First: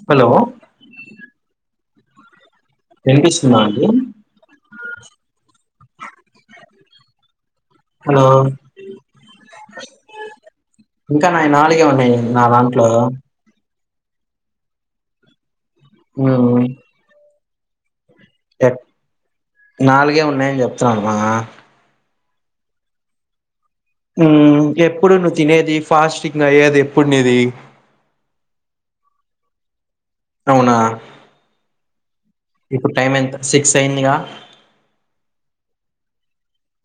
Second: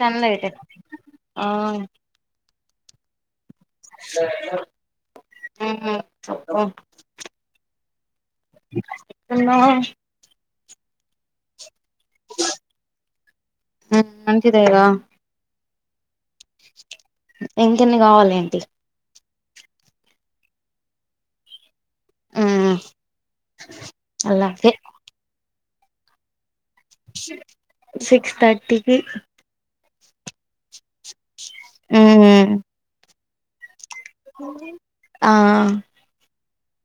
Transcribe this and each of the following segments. Sun hello లైట్ ఆ ఎంటీస్ [inaudible] hello ఎట్టు ఉన్నావ్ ఇంకా నా నాలుగే ఉన్నాయి నా దాంట్లో ఆ మంచిదే గ ఉ ఇంకెన్ని కావాలి ఏంటి నాలుగే ఉన్నాయని చెప్తన్నా ఆ ఉ ఎప్పుడు నువ్వు తినేది ఫాస్టింగ్ అయ్యేది ఎప్పుడు నీది సిక్స్ థర్టీకి అవునా ఉహు ఇప్పుడు టైం ఎంత సిక్స్ అయిందిగా ఆ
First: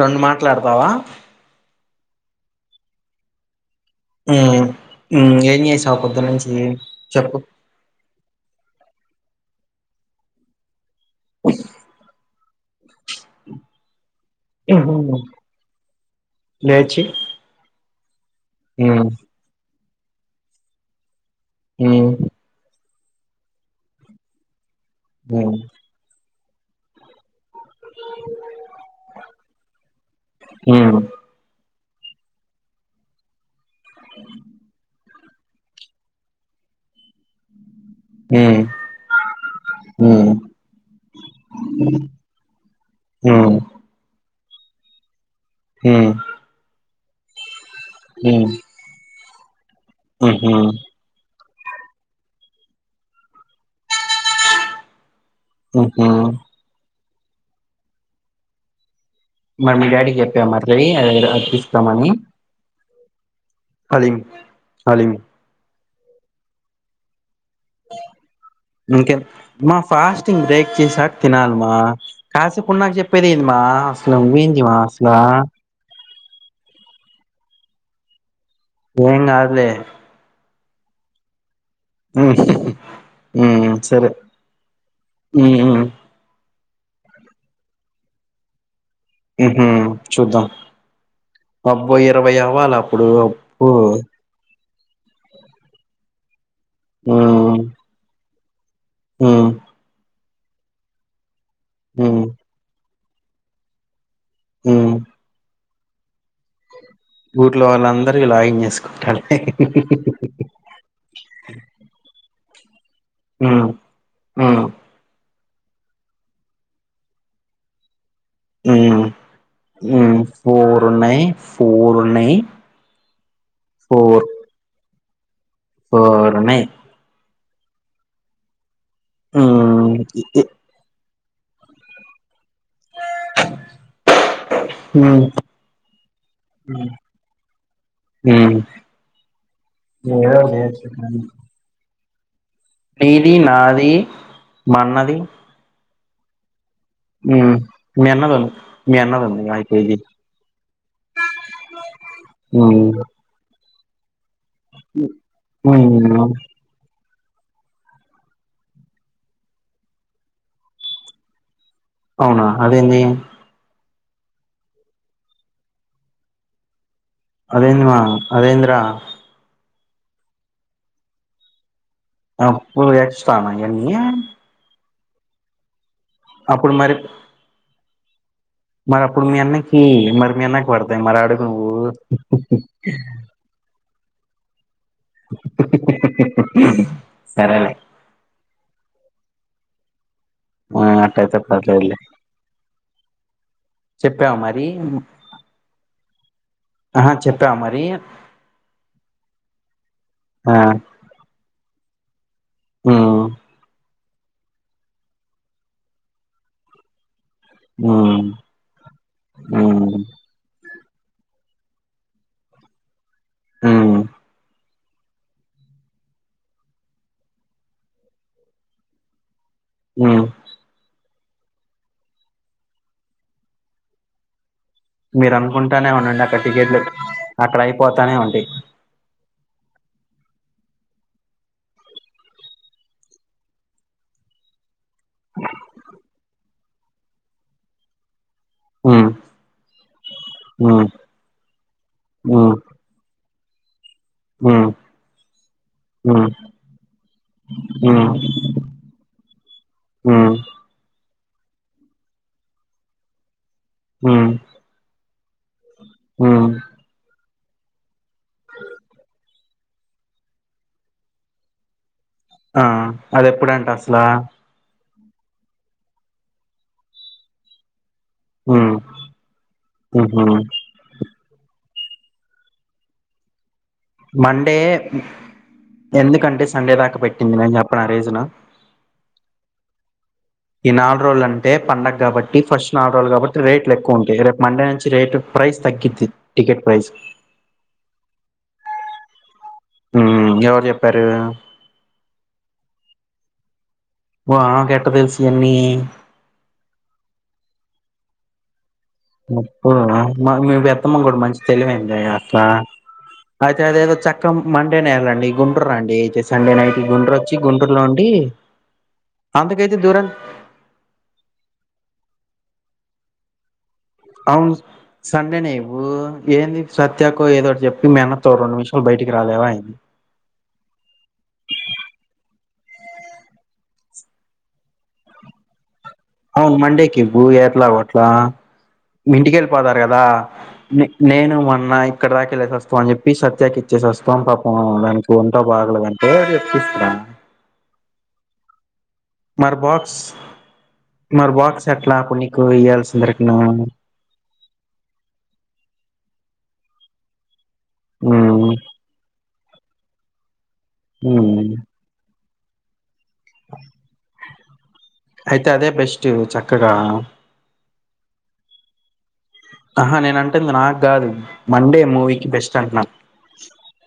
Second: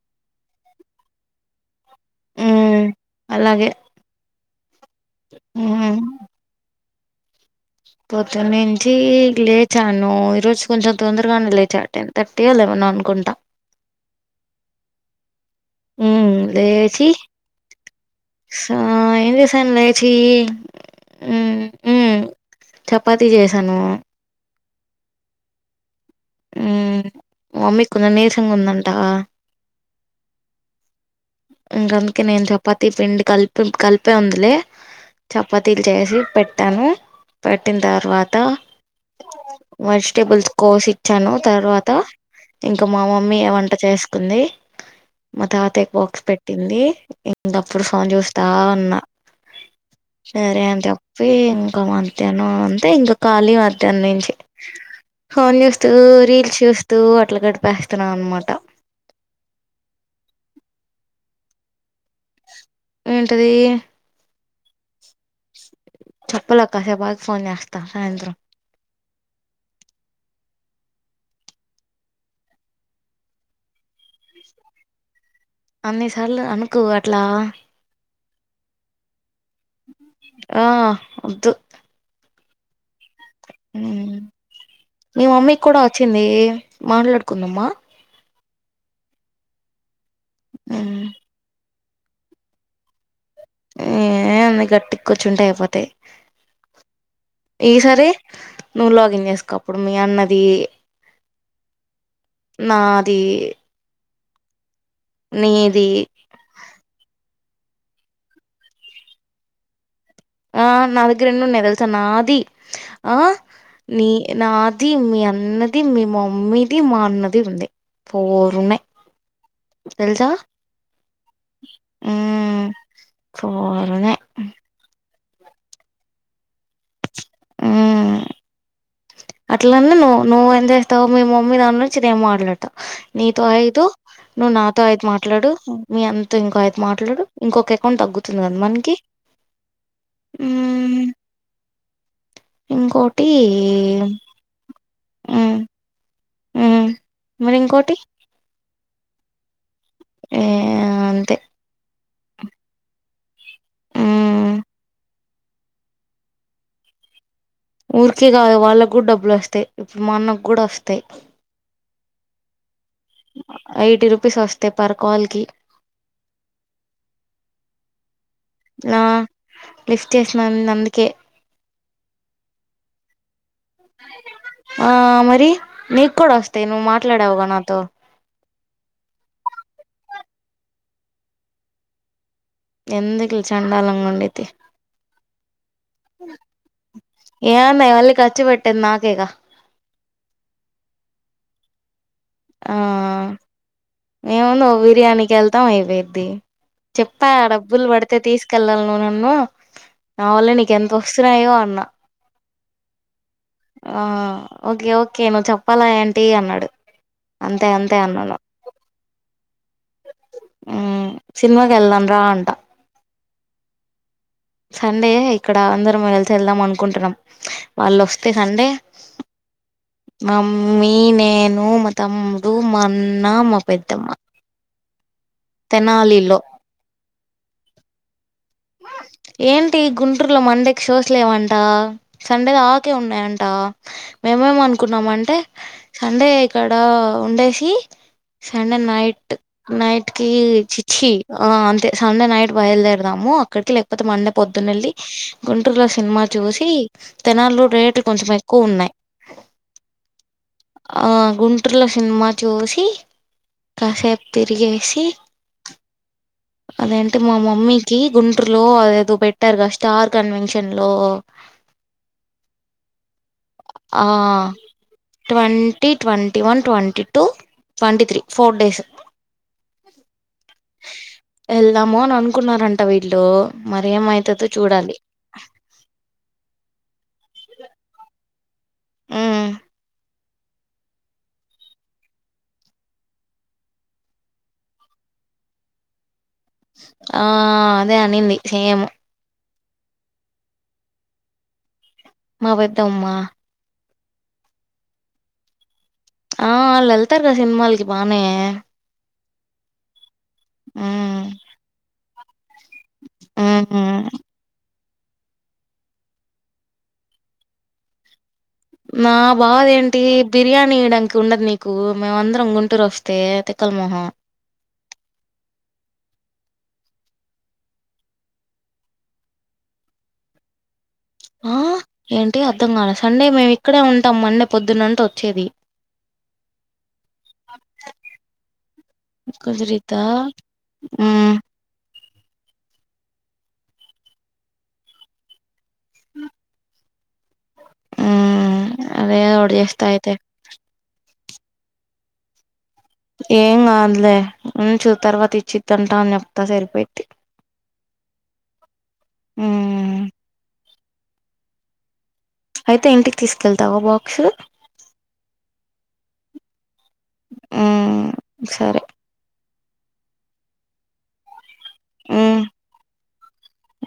రెండు మాట్లాడతావా ఉ అలాగే ఊ ఊ ఏం చేసావు పొద్దున్నుంచి చెప్పు పొద్దున్నుంచీ లేచాను ఈరోజు కొంచెం తొందరగానే లేచా టెన్ తట్ తేలు ఏమన్నా అనుకుంట [unintelligible] ఊ లేచి లేసి ఉమ్ ఇది సండే ఛీ ఉ చపాతీ చేసాను హు ఊ మమ్మీ కి కొంచం నీరసంగా ఉందంటా హు ఇంకందుకే నేను చపాతీ పిండి కలిపి కలిపే ఉందిలే చపాతీలు చేసి పెట్టాను పెట్టిన తర్వాత ఉమ్ ఉమ్ వెజిటేబుల్స్ కోసి ఇచ్చాను తర్వాత ఇంక మా మమ్మీయే ఉమ్ వంట చేసుకుంది మా తాతయ కి ఉమ్ బక్స్ పెట్ ట్టి ఇంగ అప్పుడు ఫోన్ చూస్తా ఉమ్ ఉమ్ ఉన్న ఉహు సరే అని చెప్పి ఇంకా మధ్యాహ్నం అంతే ఇంకా ఖాళీ మధ్యాహ్నం నుంచి ఫోన్ చూస్తూ ఉహు రీల్స్ చూస్తూ అట్ల గడిపేస్తున్నాం అన్నమాట మరి మీ డాడీకి చెప్పా మరి అది తెప్పిస్తామని ఏంటిది హలీమ్ చప్పలే కాసేపు ఆగ్ మీకె మా ఫాస్టింగ్ బేక్ చేసాక తినాలిమా కాసేపుడు నాకు చెప్పేది ఏందిమా అసలు నువ్వేందిమా అసలా అన్ని సార్లు అనుకు అట్లా ఏం గాదులే ఆ ఒద్దు [inaudible] సరే మీ మమ్మీ ఉమ్ ఉమ్ కూడా వచ్చింది మాట్లాడుకుందమా ఉహూ చూద్దాం అబ్బ ఇరవై అవ్వాలా అప్పుడు అబ్బో ఏంది గట్టి కూర్చుంటే అయిపోతాయి ఉమ్ ఈసారీ నువ్వు లాగిన్ ఉమ్ చేసుకో అప్పుడు మీ అన్నది ఉమ్ నాద్ దీ ఊ నీది ఊర్లో వాళ్ళందరివి లాగింగ్ చేసుకుంటాలే ఆ నా దగ్గరెన్నున్నాయి తెలుసా? నాది ఆ ఉమ్ నీ ఉమ్ నాది మీ అన్ అన్నది మీ మమ్మీది మా అన్నది ఉంది ఫోర్ ఉన్నాయ్ ఉమ్ ఫోర్ ఉన్నాయ్ ఫోర్ ఉన్నాయి ఫోర్ ఉన్నయ్ ఫోర్ ఉన్నాయ్ ఉ అట్లన్నా నువ్వు నువ్వు ఏం చేస్తావు మీ మమ్మీ దాని నుంచిం మాట్లాడతావు ఆ [unintelligible] నీతో అయిదు నువ్వు నాతో అయిద్ మాట్లాడు మీ అంత ఇంకో అయిద్ మాట్లాడు ఇంకొక అకౌంట్ తగ్ గ్గుతుంది మనకి ఎదో ఒకటి మ్మ్ చేయొచ్చు ఇంకోటి నీది నాది మన్నది మ్మ్ మ్మ్ హ్మ్మ్ మరి ఇంకోటి మీ అన్నలను మీ అన్నలను రాయ్ ఏ అంతే అ హ్మ్మ్ ఉ ఊరికే కాదు, వాళ్ళక్కూడా డబ్బులొస్తాయ్. ఇప్పుడు మన్నక్కూడొస్తాయ్. అవునా అదేందు ఎయిటీ రూపీస్ వస్తయ్ పర్ కాల్ కి. అదేందమా అదేంద్రా ఆ లిఫ్ట్ చేసినా నందుకే. ఆప్పు వచ్చతానా ఎన్ని ఆ మరి నీక్కూడా వస్తాయి. నువ్వు మరి మాట్లాడావుగా నాతో! మరి అప్పుడు మీ అన్నకి మరి మీ అన్నకి పడతాయి మరి అడుగు నువ్వు ఎందుకులే చెండాలంగుండిద్దీ. ఏ సరేలే అన్నాయి మళ్ళీ ఖర్చు పెట్ పెట్టేది నాకేగా ఆ అట్టయితేప్పలి ఆ ఏముంది మరి ఒక బిర్యానీకెళ్తాం అయిపోయిద్ది. ఆహా చెప్పా చెప్పావా మరి డబ్బులు పడితే తీసుకెళ్ళాలి. నువ్ నన్ను నా వల్లే ఆ నీకెంత వస్తున్నాయో అన్నా. ఆ ఆ ఓకే ఓకే నువ్వు చెప్పాలా ఏంటీ అన్నాడు. అంతే అంతే అన్నాను. హ మ్మ్మ్మ్ సినిమాకెళ్దాం రా అంటా. హ సండే ఇక్కడ అందరం కలిసి వెళ్దాం అనుకుంటున్నాం. వాళ్ళొస్తే సండే ఉమ్ మమ్మీ, నే నేను, మా తమ్ముడు, మన్న, మా పెద్దమ్మ. మీరు అనుకుంటానే ఉండండి అక్కడ తెనాలిలో టికెట్లు అక్కడ అయిపోతానే ఉండి ఏంటి గుంటూర్లో మండె? షోస్ లేవంట, సండే దాకే ఉన్నాయంట. మేమేమను ఏమనుకున్నామంటే సండే ఇక్కడ ఉండేసి, సండే ఉమ్ నైట్ నైట్ కి చి ఉమ్ చ్చి ఆ అంతే సండే నైట్ ఉమ్ బయలుదేరదాము, అక్కడికెళ్ళే కాకపోతే మండే ఉమ్ పొద్దునెళ్ళి, గుంటూరులో సినిమా చూసి, తేనాల్లో రేట్లు కొంచెం ఎక్కువున్నాయ్. ఆ ఆ గుంటర్లో సినిమా చూసి కాసేప్ ఉమ్ తిరిగేసి ఉమ్ అదెంటి మా మమ్మీ కీ గుంటూర్లో అదేదో పెట్టార్గా! స్టార్ కన్వెన్షన్ లో ఆ అది ఎప్పుడంట ఆ అసలా twenty, twenty one, twenty two twenty three four um days వెల్త్ ఉహు వెళ్దామోనననుకున్నారంట వీళ్లు. మండే ఎందుకంటే సండే దాకా పెట్టింది నేను చెప్పన రీజన్ ను ఉమ్ [inaudible] ఈ నాలు రోజులు అంటే పండగ కాబట్టి ఫస్ట్ నాలుగు రోజులు కాబట్టి రేట్లు ఎక్కువ ఉంటాయి రేపు మండే నుంచి రేటు ప్రైస్ తగిద్ది ఆ అదే అనింది సేమ్. హమ్ ఎవరు చెప్పారు మా పెద్దమ్మా మో ఆమెకు ఎట్ట తెలుసు అన్ని ఆ ఆల్ల్ ఎళ్తార్ గా సిన్మాలకి బానే అబ్బో మా ఆ మీ పెద్దమ్మ గుడా ఉమ్ మంచి తెలివైందే అస్ల ఐతే అదేదో ఉమ్ చక్కం మన్ డేనే ఎళ్ళండి గుంటూరు రాండి ఐతే సండే నైట్ గుంటూరు ఒచ్చి గుంటూర్లో ఉండి నా అంతకైతే బాదెంటి దూరం బిర్యానీ ఇయ్యాడానికి ఉండదు నీకు మేమందరం గుం టూరొస్తే త్ ఔను సండేనే ఇవ్వూ ఏ సత్యాకు ఏదోటి జేప్పి మీ అన్నతో రొండు నిమ్షాలు బయటికి రాలేవా ఏం ఆ ఏంటి అర్థం కాల సండే మేమిక్కడే ఉంటాం మండే పొద్దున్నంట ఒచ్చేది ఔను మండేకివ్వు ఎట్లాగోట్లా మీ ఇంటికెళ్ళిపోతారు గదా కుదిరిద్దా ఉమ్ నేను మొన్న క్కడ దాకా ఎళ్ళిసి ఒస్తాం అని జేప్పి సత్యాకి ఇచ్చేసి ఒస్తాం పాపం దానికి ఒంటా బగలేదంటే జేప్పిస్త ఉమ్ అదే ఏదోటి మరి జేస్తా బాక్స్ ఐతే మరి బాక్స్ ఎట్లా ప్పున్నికు ఇయ్యల్స్ ఏం గాదులే ఉంచు తర్వాత ఇచ్చిద్దంటా అని జెప్తా సరిపోయిద్ధి ఊమ్ ఉమ్ హుమ్ ఐతే ఇంటికి తీసుకెళ్తావా బాక్సు చేవు చక్కగా మ్ సరె ఆహా నేనంటుంది నాక్ గాదు మండే మూవీకి మ్మ్ బెస్ట్ అంట్నను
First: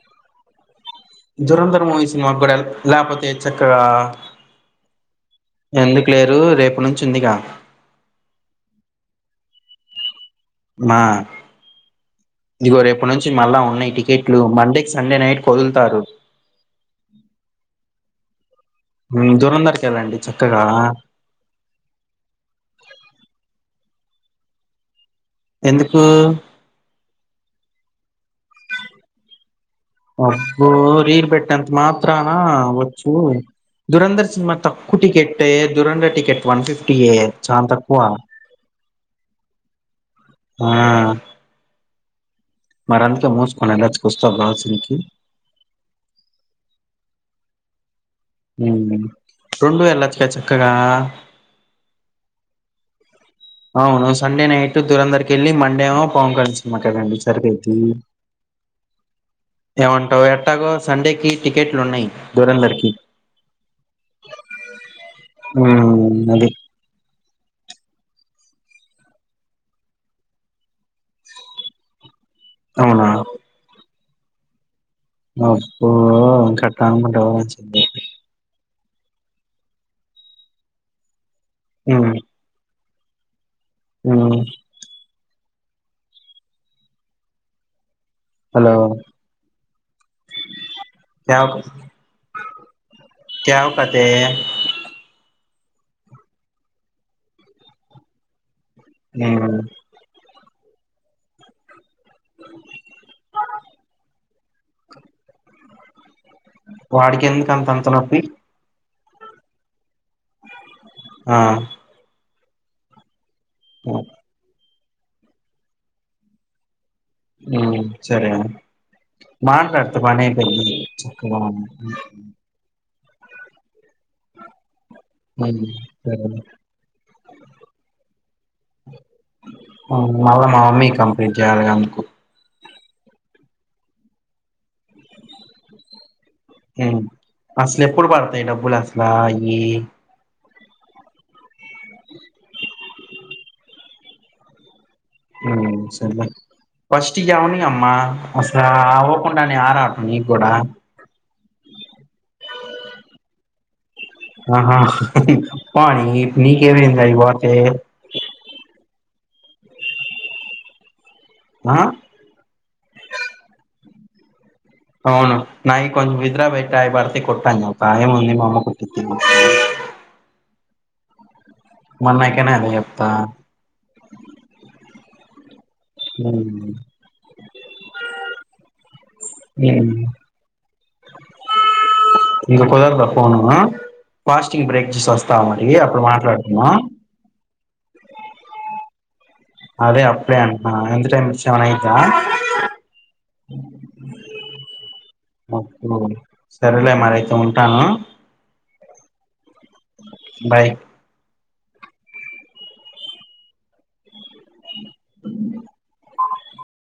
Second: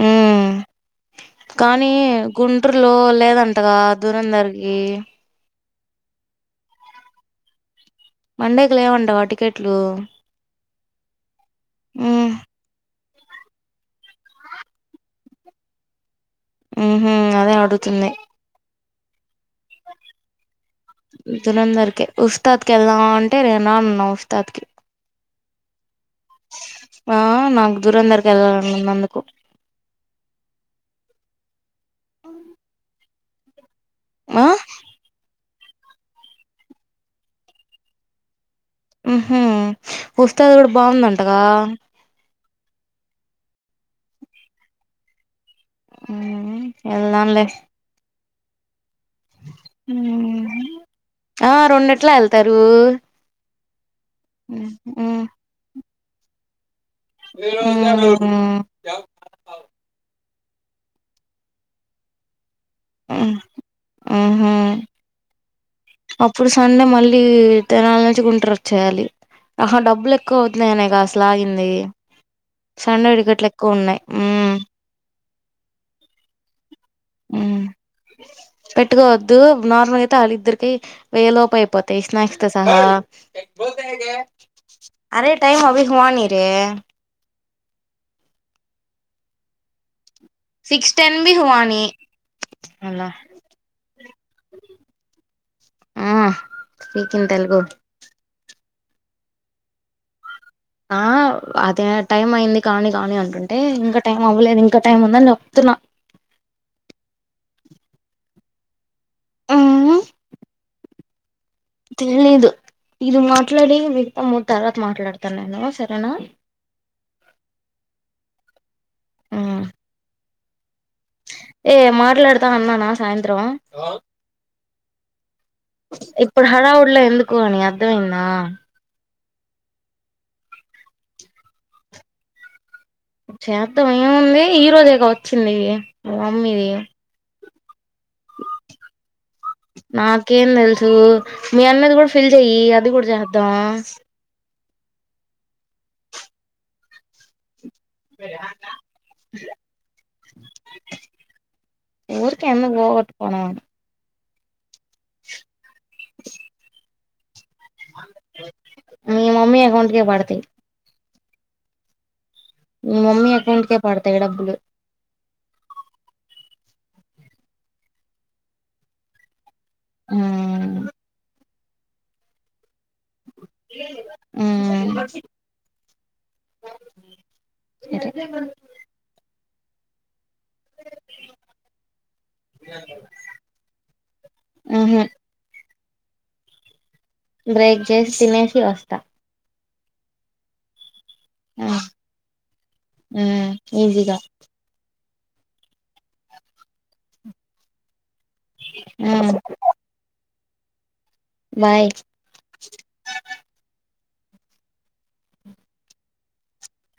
మ్మ్ కానీ సినిమాకి కూడా గుంటర్లో లేకపోతే లేదంటగా చక్కగా దూరందర్కి ఎందుకు లేరు రేప్నుంచి ఉందిగా మండేకి లేవంటగా టికెట్లూ మా ఇగో రెప్ ప్నుంచి మళ్ళా ఉన్నాయి టికెట్లు మండే కి సండే నైట్ ఒదుల్తారు ఉహు అదే అడుతుంది దురంధర్కి వెళ్ళండి చక్కగా దూరందర్కే ఉస్తాద్ కి ఎళ్దాం అంటే నేన అన్నవ్ తత్కి ఎందుక్ ఆ నాకు దూరందర్కీ ఎళ్ళాలన్నందుకు అబ్బో రీల్ పెట్టినంత మాత్రానా ఒచ్చు దురంధర్ ఆ సిన్మాకు తక్కువ్ టికెట్టే దురంధర్ టికెట్ వన్ ఫిఫ్టీయే చాల్ తక్కువ ఉమ్ హా ఉస్తాద్ కూడా బాగుందంటగా మరందుకే ముసుకొని వెళ్ళొచ్చు కదా ఉస్తాద్ లాస్ట్ సీన్ కి ఎల్దం లె ఉమ్ ఆ రెండెట్లా ఎళ్తారు ఔను సండే నైట్ దురంధర్కి ఎళ్ళి మండే పవంక మకాగడి సరిపోద్ది ఏమంటావు ఎ ట్టగో సండేకి టికెట్లున్నయ్ దురందర్కి ఆహా మ్మ్ అప్పుడు అది సండే మళ్ళీ తెనాల నుంచి గుంట్రోచ్చేయాలి అహ డబ్బులు ఎక్కువైతున్నాయనేగా అసలాగింది అవునా సండే టిక్కెట్లెక్కువున్నాయ్ అబ్బా అట్లనుకుంటే [unintelligible] పెట్టుకోవద్దు నార్మల్ ఐతే అళద్దరికి వెయ్య లోపు ఐపోతాయి స్నాక్స్ తో సహా ఊమ్ థై హౌ ఈస్ హోనీ రె హలో సిక్స్ టెన్ బీ కేవ హువాని అలా ఏ um speak in Telugu um ఆ అదే టైం అయింది కానీ కానీ అంటుంటే ఇంకా టైం అవ్వలేదు ఇంకా టైం ఉందని చెప్తున్నా వాడికి ఎందుకు అంతంత నొప్పి మ్మ్ ఆ తెలీదు ఇది మాట్లాడేది వింటా ఉంటారా మాట్లాడుతాను నేను సరేనా ఉమ్ సరే మాట్లాడితే పని అయిపోయిద్ది చక్కగా ఏయ్ మాట్లాడతా అన్నానా సాయంత్రం ఉమ్, సరే ఇప్పుడు హడావుడ్లో ఎందుకు అనీ అర్థమైందా మళ్ళ మామమ్మీ కి కంప్లైంట్ చేయాలిగా అందుకు చేద్దాం ఏముంది ఈరోజేగా వచ్చింది మీ మమ్మీది అసలెప్పుడు పడతాయి డబ్బులసలా ఈ నాకేం మీ అన్నది కూడా ఫిల్ చెయ్యి అది కూడా చేద్దాం సరె లా ఫస్ట్ ఇయ్యవనీ అమ్మా అసలు అవ్వకుండానే ఆరాటం నీక్కూడా ఊరుకి ఎందుకు పోగొట్టుకోడం ఆహా పోనీ నీకేమైంది అవి పోతే మీ మమ్మీ అకౌంట్ కి పడతాయి ఆ మమ్మీ అకౌంట్ కే పడతాయి డబ్బులు అవును నాయి కొంచెం విత్డ్రా పెట్ట అయ్యి పడతాయి కొట్టు అను ఏముంది మా అమ్మకు ఉమ్ మాన్నయ్యకైనా అదే చెప్పు ఉమ్ [inaudible] లేదు ఇంక కుదరదా ఫోను, ఫాస్టింగ్ బ్రేక్ ఉహు చేసొస్తా ఏ అప్పుడు మాట్లాడుకుందాం బ్రేక్ జెసి తినేసి వస్తా అదే అప్పుడే అంటన్న టైం చానాయిందా ఉమ్ ఈజీగా సరేలే మరైతే ఉంటాను ఉమ్ బాయ్ బాయ్ [unintelligible]